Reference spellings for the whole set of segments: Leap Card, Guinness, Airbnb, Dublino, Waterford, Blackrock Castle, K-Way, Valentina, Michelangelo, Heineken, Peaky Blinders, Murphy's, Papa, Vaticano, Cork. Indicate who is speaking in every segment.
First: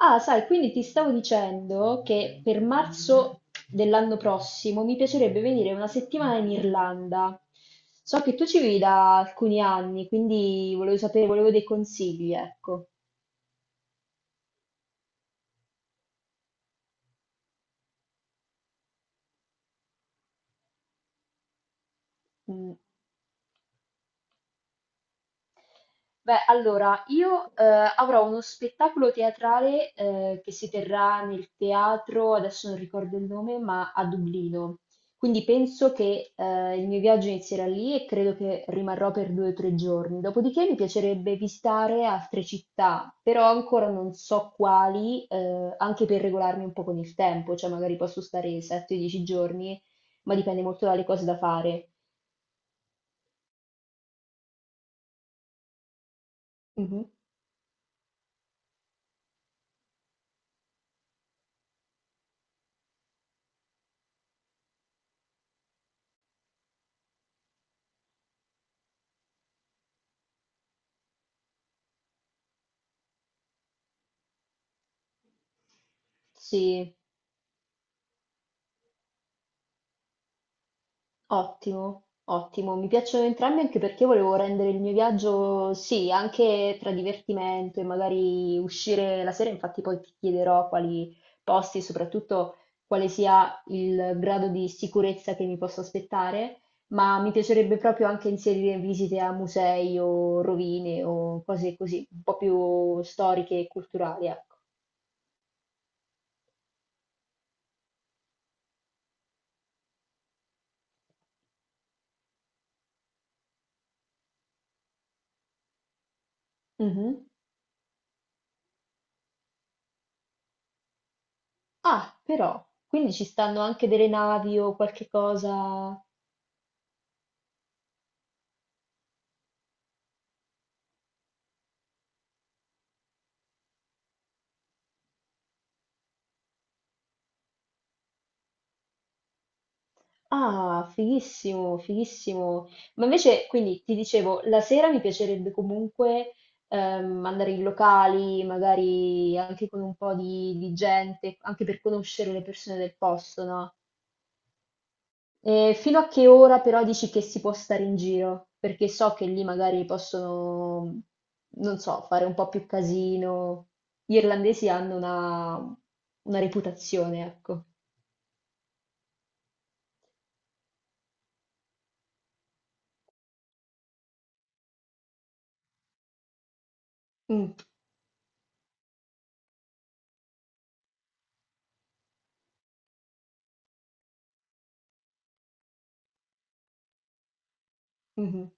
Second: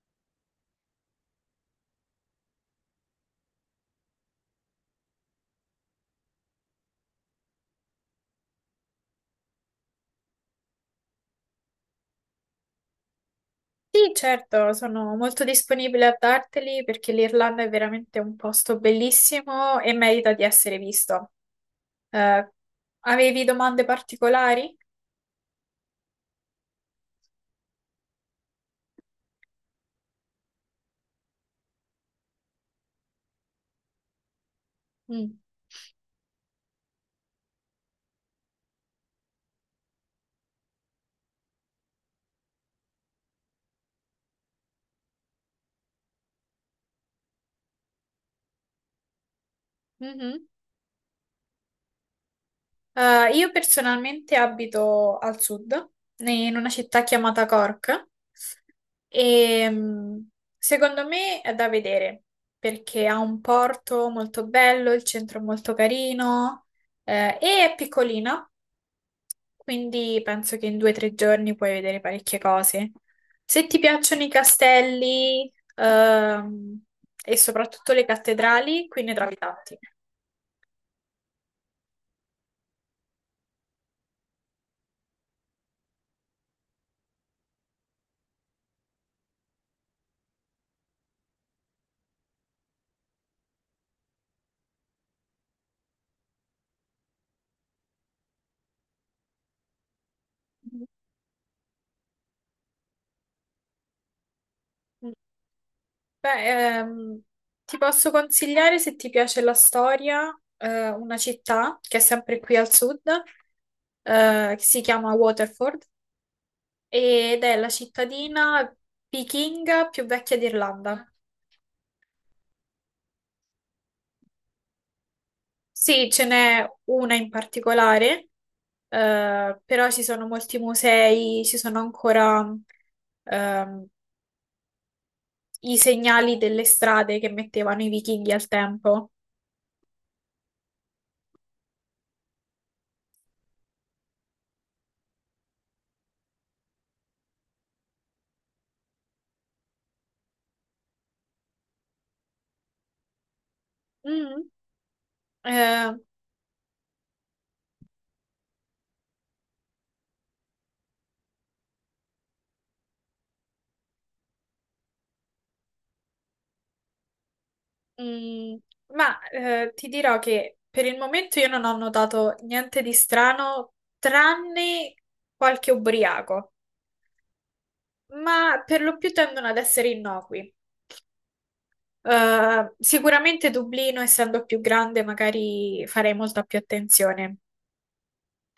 Speaker 1: Ah, sai, quindi ti stavo dicendo che per marzo dell'anno prossimo mi piacerebbe venire una settimana in Irlanda. So che tu ci vivi da alcuni anni, quindi volevo sapere, volevo dei consigli, ecco.
Speaker 2: Sì, certo, sono molto disponibile a darteli perché l'Irlanda è veramente un posto bellissimo e merita di essere visto. Eh,
Speaker 1: Mm.
Speaker 2: avevi domande particolari?
Speaker 1: Beh, allora, io avrò uno spettacolo teatrale che si terrà nel teatro, adesso non ricordo il nome, ma a Dublino.
Speaker 2: Mm.
Speaker 1: Quindi penso che il mio viaggio inizierà lì e credo che rimarrò per 2 o 3 giorni. Dopodiché mi piacerebbe visitare altre città, però ancora non so quali, anche per regolarmi un po' con il tempo, cioè magari posso stare 7-10 giorni, ma
Speaker 2: Mhm.
Speaker 1: dipende molto dalle cose da fare.
Speaker 2: Io personalmente abito al sud, in una città
Speaker 1: Mhm.
Speaker 2: chiamata Cork, e secondo me è da vedere perché ha un porto molto bello, il centro è molto carino, e è piccolina. Quindi penso che in 2 o 3 giorni puoi vedere parecchie cose. Se ti piacciono i castelli,
Speaker 1: Sì.
Speaker 2: e soprattutto le cattedrali, qui ne trovi tanti.
Speaker 1: Ottimo, ottimo. Mi piacciono entrambi anche perché io volevo rendere il mio viaggio, sì, anche tra divertimento e magari uscire la sera. Infatti poi ti chiederò quali posti e soprattutto quale sia il grado di sicurezza che mi posso aspettare, ma mi piacerebbe proprio anche inserire visite a musei o rovine o cose così, un po' più storiche e culturali, ecco.
Speaker 2: Beh, ehm, ti posso consigliare, se ti piace la storia, una città che è sempre qui al sud, che si chiama Waterford
Speaker 1: Mhm.
Speaker 2: ed è la cittadina vichinga più vecchia d'Irlanda.
Speaker 1: Ah, però, quindi ci stanno anche delle navi o qualche cosa.
Speaker 2: Sì, ce n'è una in particolare, però ci sono molti musei, ci sono ancora ehm, i segnali delle strade che mettevano i vichinghi al tempo.
Speaker 1: Ah, fighissimo, fighissimo. Ma invece, quindi ti dicevo, la sera mi piacerebbe comunque andare in locali, magari anche con un po' di gente, anche per conoscere le persone del posto, no?
Speaker 2: Mm,
Speaker 1: E
Speaker 2: eh,
Speaker 1: fino a che ora però dici che si può stare in giro? Perché so che lì magari possono, non so, fare un po' più casino. Gli irlandesi hanno una reputazione, ecco.
Speaker 2: mm, ma ti dirò che per il momento io non ho notato niente di strano, tranne qualche ubriaco,
Speaker 1: Mm,
Speaker 2: ma per lo più tendono ad essere innocui. Sicuramente Dublino, essendo più grande, magari farei molta più attenzione.
Speaker 1: mhm,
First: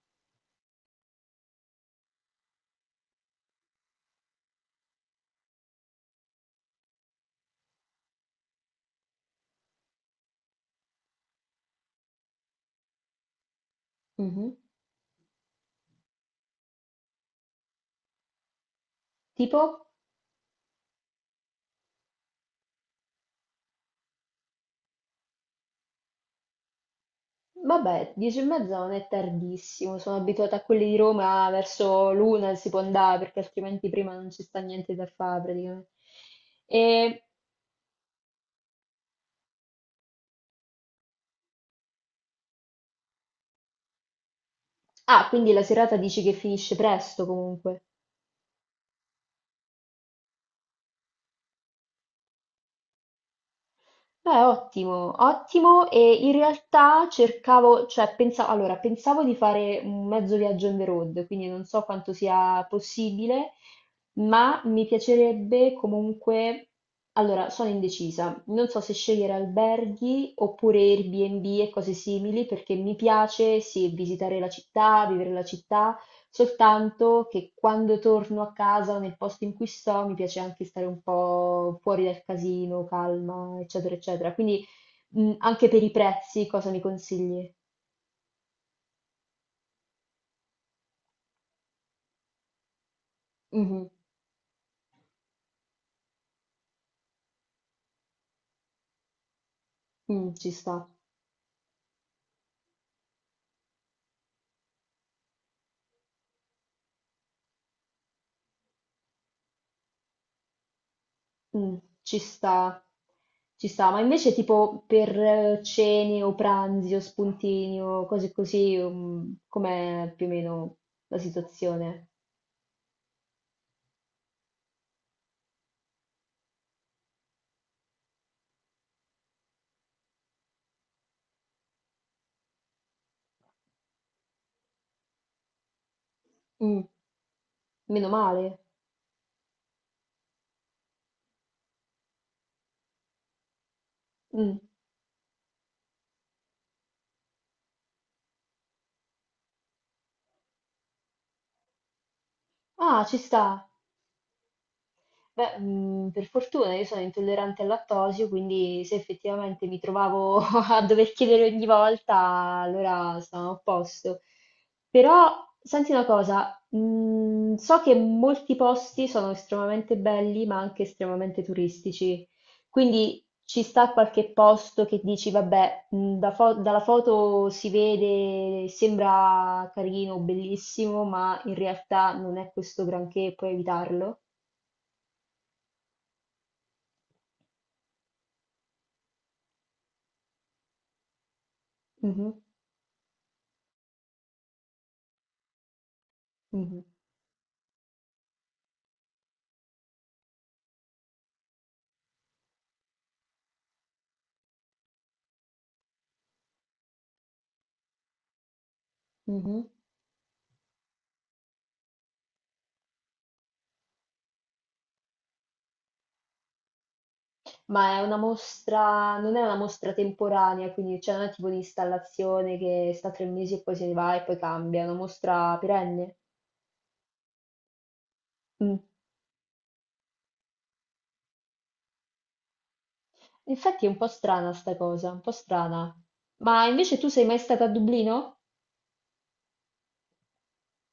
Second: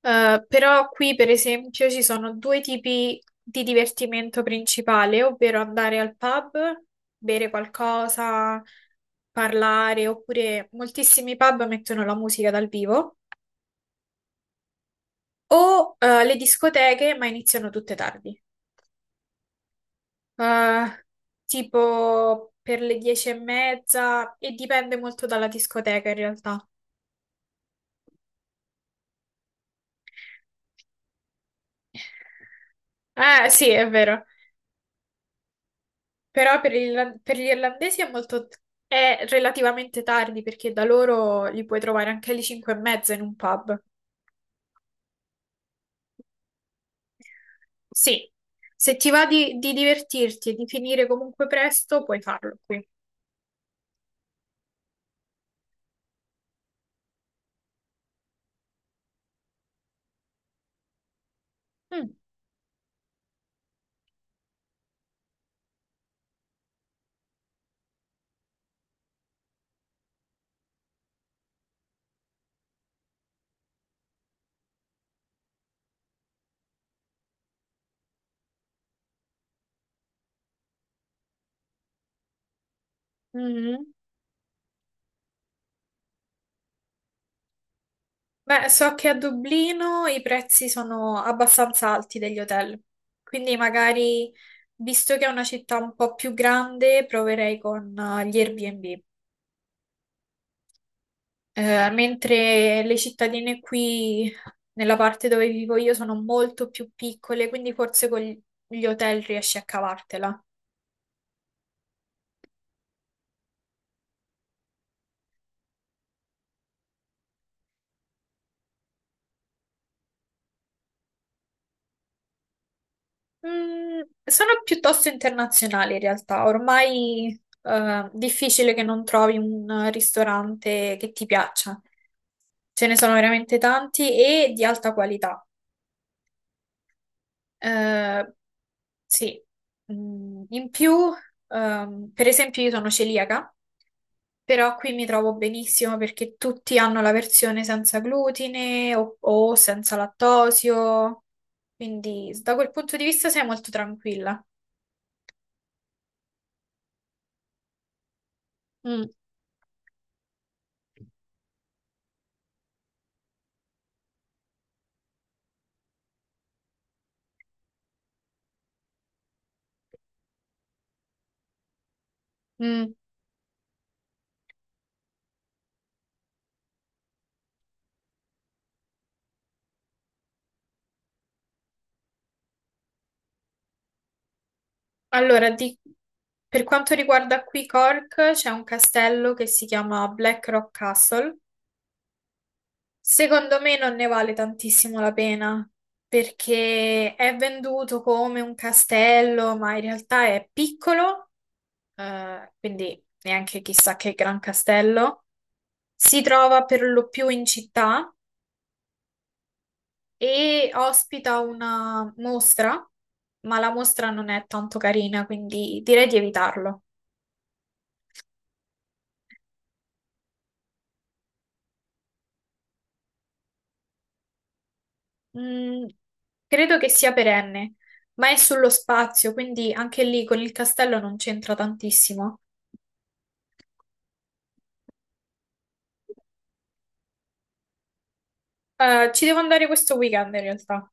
Speaker 2: Però qui, per esempio, ci sono due tipi di divertimento principale, ovvero andare al pub, bere qualcosa, parlare, oppure moltissimi pub mettono la musica dal vivo,
Speaker 1: mhm.
Speaker 2: o le discoteche, ma iniziano tutte tardi.
Speaker 1: Tipo?
Speaker 2: Eh, tipo per le 10:30, e dipende molto dalla discoteca in realtà.
Speaker 1: Vabbè, 10:30 non è tardissimo, sono abituata a quelli di Roma verso l'una si può andare perché
Speaker 2: Sì, è
Speaker 1: altrimenti prima
Speaker 2: vero.
Speaker 1: non ci sta niente da fare praticamente.
Speaker 2: Però
Speaker 1: E-
Speaker 2: per gli irlandesi è molto... è relativamente tardi perché da loro li puoi trovare anche alle 5 e mezza in un pub.
Speaker 1: Ah, quindi la serata dici che finisce presto comunque.
Speaker 2: Sì. Se ti va di divertirti e di finire comunque presto, puoi farlo qui.
Speaker 1: Beh, ottimo, ottimo. E in realtà cercavo, cioè pensavo, allora, pensavo di fare un mezzo viaggio on the road, quindi non so quanto
Speaker 2: Mm.
Speaker 1: sia possibile, ma mi piacerebbe comunque, allora, sono indecisa. Non so se scegliere alberghi oppure Airbnb e cose simili, perché mi piace, sì, visitare la città, vivere la città, soltanto che quando torno a casa o nel posto in cui sto, mi piace anche stare un po' fuori dal casino, calma,
Speaker 2: Mhm.
Speaker 1: eccetera, eccetera. Quindi anche per i prezzi, cosa mi consigli?
Speaker 2: Beh, so che a Dublino i prezzi sono abbastanza alti degli hotel, quindi
Speaker 1: Mhm,
Speaker 2: magari, visto che è una città un po' più grande, proverei con gli Airbnb.
Speaker 1: mm, ci sta,
Speaker 2: Mentre le cittadine qui nella parte dove vivo io sono molto più piccole, quindi forse con gli hotel riesci a cavartela.
Speaker 1: mm, ci sta, ci sta. Ma invece tipo per cene o pranzi o spuntini o cose così, com'è più o meno la situazione?
Speaker 2: Sono piuttosto internazionali in realtà, ormai è difficile che non trovi un ristorante che ti piaccia. Ce ne sono veramente tanti e di alta qualità.
Speaker 1: Mm, meno
Speaker 2: Eh,
Speaker 1: male.
Speaker 2: sì. In più, per esempio, io sono celiaca,
Speaker 1: Mm.
Speaker 2: però qui mi trovo benissimo perché tutti hanno la versione senza glutine o senza lattosio, quindi da quel punto di
Speaker 1: Ah, ci
Speaker 2: vista sei
Speaker 1: sta.
Speaker 2: molto tranquilla.
Speaker 1: Beh, per fortuna io sono intollerante al lattosio, quindi se
Speaker 2: Mm.
Speaker 1: effettivamente mi trovavo a dover chiedere ogni volta, allora stavamo a posto. Però senti una cosa, so che molti posti sono estremamente belli, ma anche estremamente turistici.
Speaker 2: Mm.
Speaker 1: Quindi ci sta qualche posto che dici, vabbè, dalla foto si vede, sembra carino, bellissimo, ma in realtà non è questo granché, puoi evitarlo?
Speaker 2: Allora, per quanto riguarda qui Cork, c'è un castello che si chiama Blackrock Castle.
Speaker 1: Mh-mh.
Speaker 2: Secondo me non ne vale tantissimo la pena
Speaker 1: Mh-mh,
Speaker 2: perché è venduto come un castello, ma in realtà è piccolo, quindi neanche chissà che gran castello. Si trova per lo più in città
Speaker 1: mh-mh.
Speaker 2: e ospita una mostra, ma la mostra non è tanto carina, quindi direi di evitarlo.
Speaker 1: Ma è una mostra non è una mostra temporanea, quindi cioè non è tipo un'installazione che sta 3 mesi e poi se ne va e poi cambia, è una mostra
Speaker 2: Mm,
Speaker 1: perenne?
Speaker 2: credo che sia perenne, ma è sullo
Speaker 1: Mh.
Speaker 2: spazio, quindi anche lì con il castello non c'entra tantissimo.
Speaker 1: Infatti è un po' strana 'sta cosa, un po' strana. Ma invece tu sei mai stata a Dublino?
Speaker 2: Ci devo andare questo weekend in realtà.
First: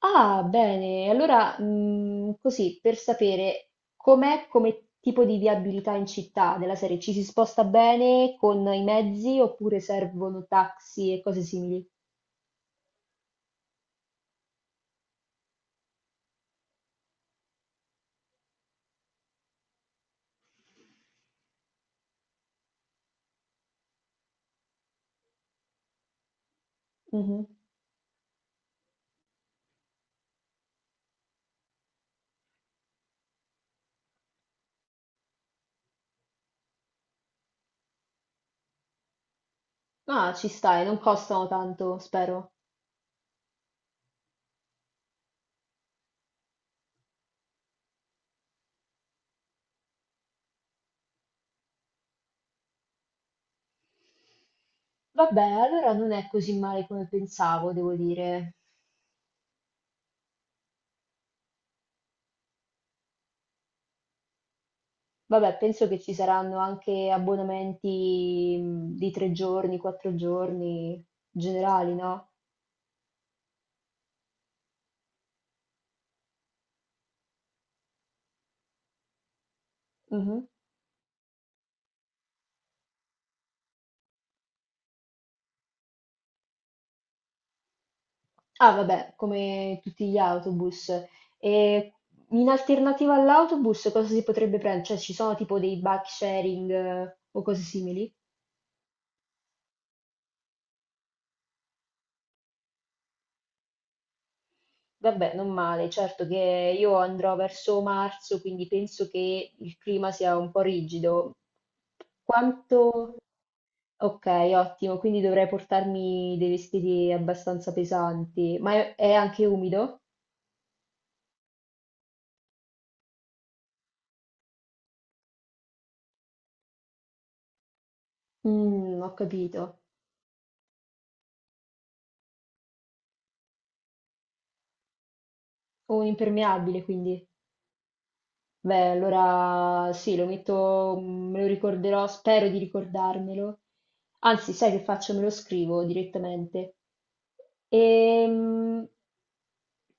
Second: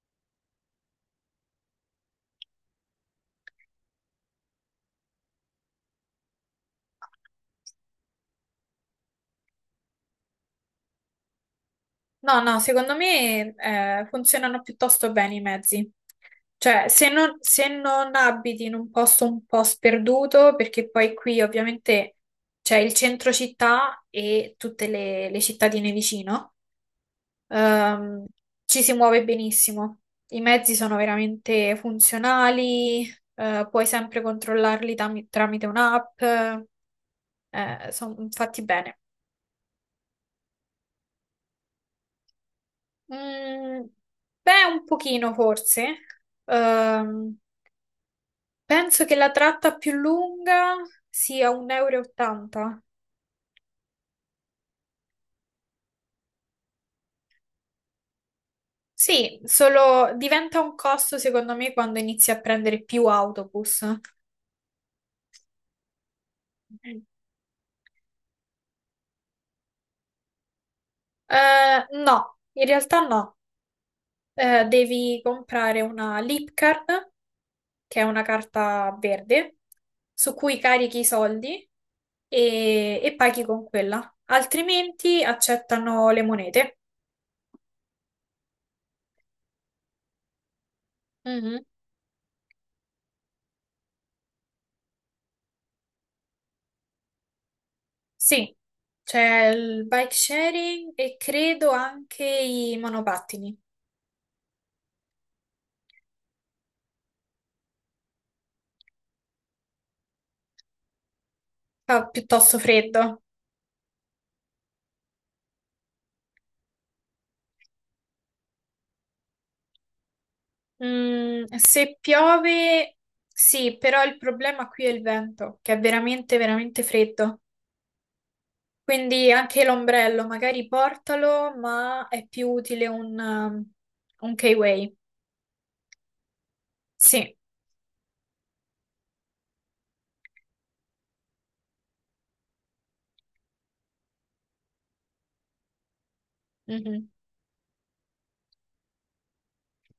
Speaker 1: Ah, bene. Allora, così, per sapere com'è come tipo di viabilità in città, della serie ci si sposta bene con i mezzi oppure servono taxi e cose simili?
Speaker 2: No, no, secondo me funzionano piuttosto bene i mezzi. Cioè, se non abiti in un posto un po' sperduto, perché poi qui ovviamente c'è il centro città e tutte le cittadine vicino,
Speaker 1: Mh-mh.
Speaker 2: ehm, ci si muove benissimo. I mezzi sono veramente funzionali, puoi sempre controllarli tramite un'app, sono fatti bene.
Speaker 1: Ah, ci stai, non costano tanto, spero.
Speaker 2: Mm, beh, un pochino forse. Ehm, penso che la tratta più lunga sia 1,80 euro e ottanta.
Speaker 1: Vabbè, allora non è così male come pensavo, devo dire.
Speaker 2: Sì, solo diventa un costo secondo me quando inizi a prendere più autobus.
Speaker 1: Vabbè, penso che ci saranno
Speaker 2: Mm.
Speaker 1: anche abbonamenti di 3 giorni, 4 giorni generali, no?
Speaker 2: No, in realtà no. Devi comprare una Leap Card, che è una carta verde, su
Speaker 1: Mhm.
Speaker 2: cui carichi i soldi e paghi con quella. Altrimenti accettano le monete.
Speaker 1: Ah, vabbè, come tutti gli autobus.
Speaker 2: Mhm.
Speaker 1: E in alternativa all'autobus cosa si potrebbe prendere? Cioè, ci sono tipo dei bike sharing o cose simili?
Speaker 2: Sì, c'è il bike sharing e credo anche i monopattini.
Speaker 1: Vabbè, non male, certo che io andrò verso marzo, quindi penso che il clima sia un po' rigido.
Speaker 2: Fa piuttosto
Speaker 1: Quanto...
Speaker 2: freddo.
Speaker 1: Ok, ottimo, quindi dovrei portarmi dei vestiti abbastanza pesanti, ma è anche umido?
Speaker 2: Se piove, sì, però il problema qui è il vento, che è veramente, veramente freddo.
Speaker 1: Mm, ho
Speaker 2: Quindi anche
Speaker 1: capito.
Speaker 2: l'ombrello, magari portalo, ma è più utile un K-Way.
Speaker 1: Ho un impermeabile, quindi.
Speaker 2: Sì.
Speaker 1: Beh, allora sì, lo metto, me lo ricorderò, spero di ricordarmelo. Anzi, sai che faccio? Me lo scrivo direttamente.
Speaker 2: Mhm.
Speaker 1: Ehm,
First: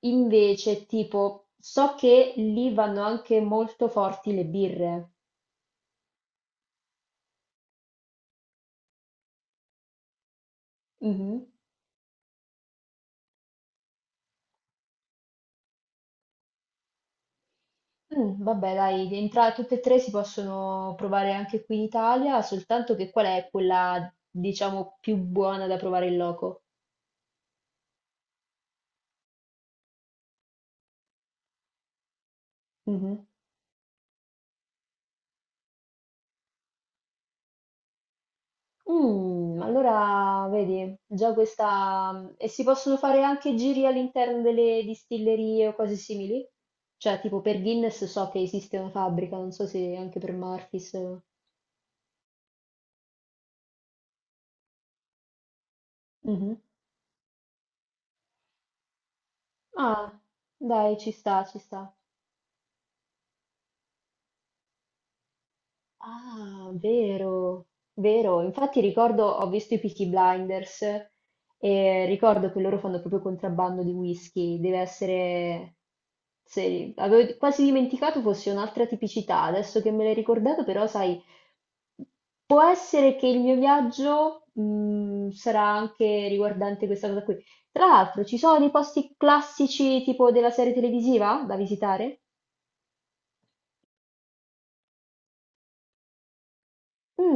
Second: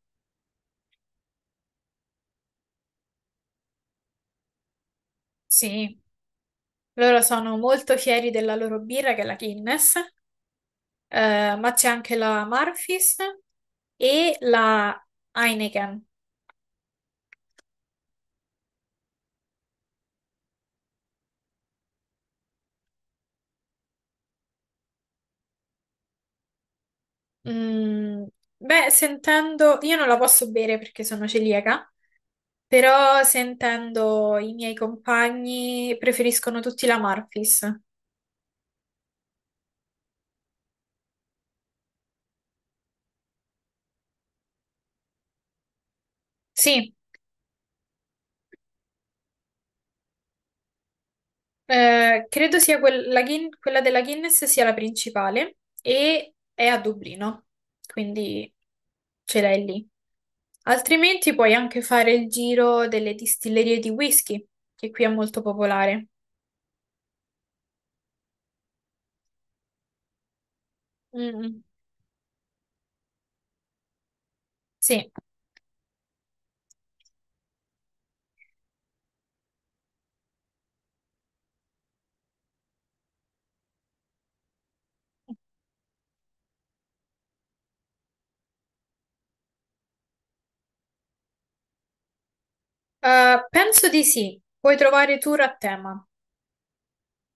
Speaker 1: Invece, tipo, so che lì vanno anche molto forti le birre.
Speaker 2: Sì. Loro sono molto fieri della loro birra, che è la Guinness.
Speaker 1: Mhm.
Speaker 2: Ma c'è anche la Murphy's e la Heineken.
Speaker 1: Mm, vabbè, dai, tutte e tre si possono provare anche qui in Italia, soltanto che qual è quella, diciamo, più buona da provare in loco?
Speaker 2: Mm, beh, sentendo, io non la posso bere perché sono celiaca, però
Speaker 1: Mhm.
Speaker 2: sentendo i miei compagni preferiscono tutti la Murphy's.
Speaker 1: Mm, allora, vedi, già questa... E si possono fare anche giri all'interno delle distillerie o cose simili?
Speaker 2: Sì.
Speaker 1: Cioè, tipo per Guinness so che esiste una fabbrica, non so se anche per Murphy's.
Speaker 2: Credo sia quella della Guinness sia la principale e
Speaker 1: Mhm.
Speaker 2: è a Dublino, quindi ce l'hai lì.
Speaker 1: Ah, dai, ci
Speaker 2: Altrimenti
Speaker 1: sta,
Speaker 2: puoi
Speaker 1: ci
Speaker 2: anche
Speaker 1: sta.
Speaker 2: fare il giro delle distillerie di whisky, che qui è molto popolare.
Speaker 1: Ah, vero, vero. Infatti ricordo, ho visto i Peaky Blinders
Speaker 2: Mm.
Speaker 1: e ricordo che loro fanno proprio contrabbando di whisky. Deve
Speaker 2: Sì.
Speaker 1: essere... Avevo quasi dimenticato fosse un'altra tipicità. Adesso che me l'hai ricordato, però, sai, può essere che il mio viaggio, sarà anche riguardante questa cosa qui. Tra l'altro, ci sono dei posti classici tipo della serie televisiva da visitare?
Speaker 2: Penso di sì. Puoi trovare tour a tema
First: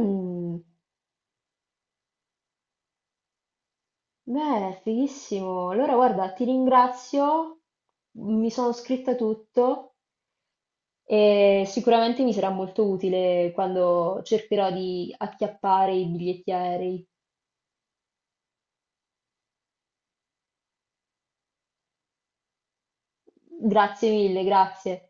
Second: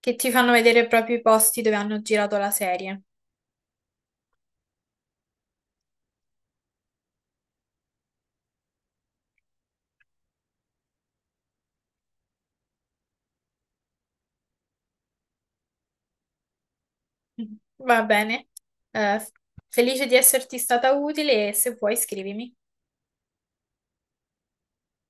Speaker 2: che ti fanno vedere proprio i posti dove hanno girato la serie.
Speaker 1: Beh, fighissimo. Allora, guarda, ti ringrazio, mi sono scritta tutto e sicuramente mi sarà molto utile quando cercherò di acchiappare i biglietti aerei.
Speaker 2: Va bene. Eh, felice di esserti stata utile e se vuoi scrivimi.
Speaker 1: Grazie mille, grazie.